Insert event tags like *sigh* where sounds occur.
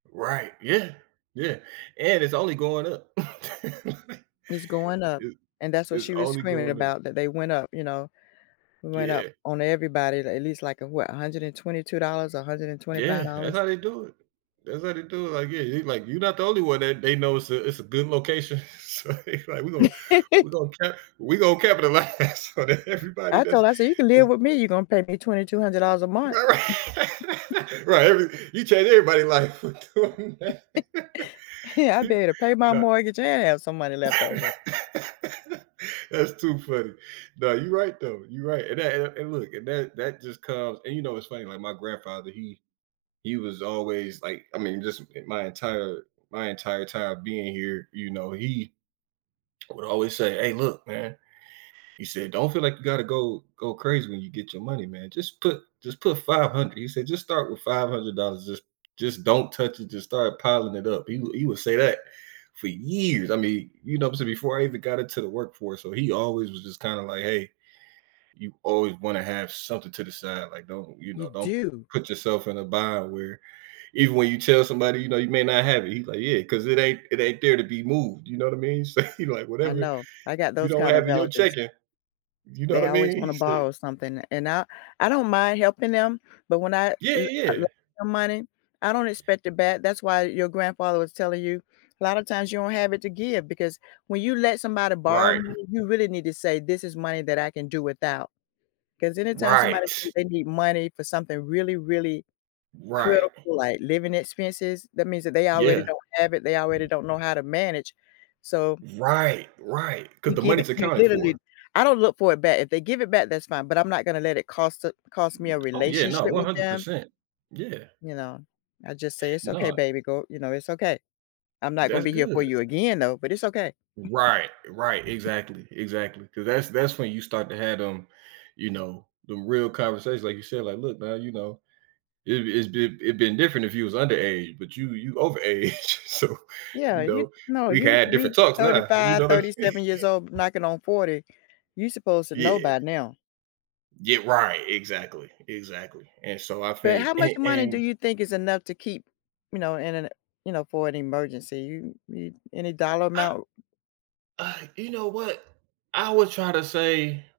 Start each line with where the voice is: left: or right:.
right: Right, yeah, yeah, and it's only going up. *chuckles*
left: It's going up
right: It
left: and that's what
right: it's
left: she was
right: only
left: screaming
right: going up.
left: about that they went up, you know, went up
right: Yeah.
left: on everybody a at least like a what, $122 a hundred and
right: Yeah,
left: twenty-five
right: that
left: dollars.
right: how they do it. That's how they do it, like, yeah, you like, "You not the only one that they know" it's a it's a good location. So they like "we gonna, we
left: *laughs*
right: gonna ca we gonna capitalize so that everybody
left: I told
right: does
left: her, I said, "you can live
right: is"
left: with me, you're gonna pay me $2200 a month.
right: Right,
left: *chuckles*
right: ri Right, every you change everybody life with
left: *chuckles*
right: doing that.
left: Yeah, I'd be
right: *chuckles*
left: able to pay my
right: Nah
left: mortgage and have some money left
right: *laughs*
left: over.
right: That's too funny. No, you right though, you right, and that and and look, and that that just comes, and you know it's funny like my grandfather, he he was always like, I mean just i my entire my entire time being here, you know, he would always say, "Aye, look, man," he said, "Don't feel like you gotta go go crazy when you get your money, man, just put just put 500,” he said, "Just start with $500, just just don't touch it, just start piling it up," he would he would say that for years, I mean, you know, I'm saying before I even got into the workforce, so he always was just kinda like, "Hey, you always wanna have something to the side, like don't, you
left: You
right: know, don't
left: do.
right: put yourself in a bind where even when you tell somebody, you know, you may not have it," he's like, "Yeah, 'cause it ain't it ain't there to be moved," you know what I mean, so *chuckles* you know like
left: I
right: whatever,
left: know. I got
right: you
left: those
right: don't
left: kind of
right: have in you're
left: relatives
right: checking, you know what
left: they
right: I
left: always
right: mean, he
left: wanna
right: said
left: borrow something, and I I don't mind helping them, but when I
right: Yeah,
left: l l
right: yeah.
left: some money, I don't expect it back, that's why your grandfather was telling you, a lotta times you don't have it to give because when you let somebody borrow
right: Right.
left: money, you really need to say this is money that I can do without. 'Cause anytime somebody say
right: Right.
left: they need money for something really, really
right: Right.
left: critical like living expenses, that means that they already
right: Yeah.
left: don't have it, they already don't know how to manage, so
right: Right, right, 'cause
left: you
right: the
left: give it,
right: money's
left: you
right: accounted for.
left: literally I don't look for it back, if they give it back, that's fine, but I'm not gonna let it cost a cost me a
right: Oh yeah, no,
left: relationship
right: one
left: with
right: hundred
left: them
right: percent. Yeah.
left: you know, I just say, "it's okay,
right: No.
left: baby, go you know, it's okay. I'm not gonna
right: That's
left: be here for
right: good.
left: you again though, but it's okay."
right: Right, right,
left: *chuckles*
right: exactly, exactly, 'cause that's that's when you start to have them, you know, them real conversations like you said, like, look now, you know, it it's been it'd been different if he was underage, but you you overage, so
left: Yeah,
right: you
left: you
right: know,
left: no,
right: we
left: you
right: had
left: you
right: different talks now, you
left: 35,
right: know what I'm
left: thirty
right: saying?
left: seven years old, knocking on 40, you supposed to know
right: Yeah.
left: by now.
right: Yeah, right, exactly, exactly, and so I
left: But
right: think
left: how much
right: an
left: money do
right: and
left: you think is enough to keep, you know, in an you know, for an emergency, you you any dollar
right: Uh
left: amount?
right: uh, you know what? I would try to say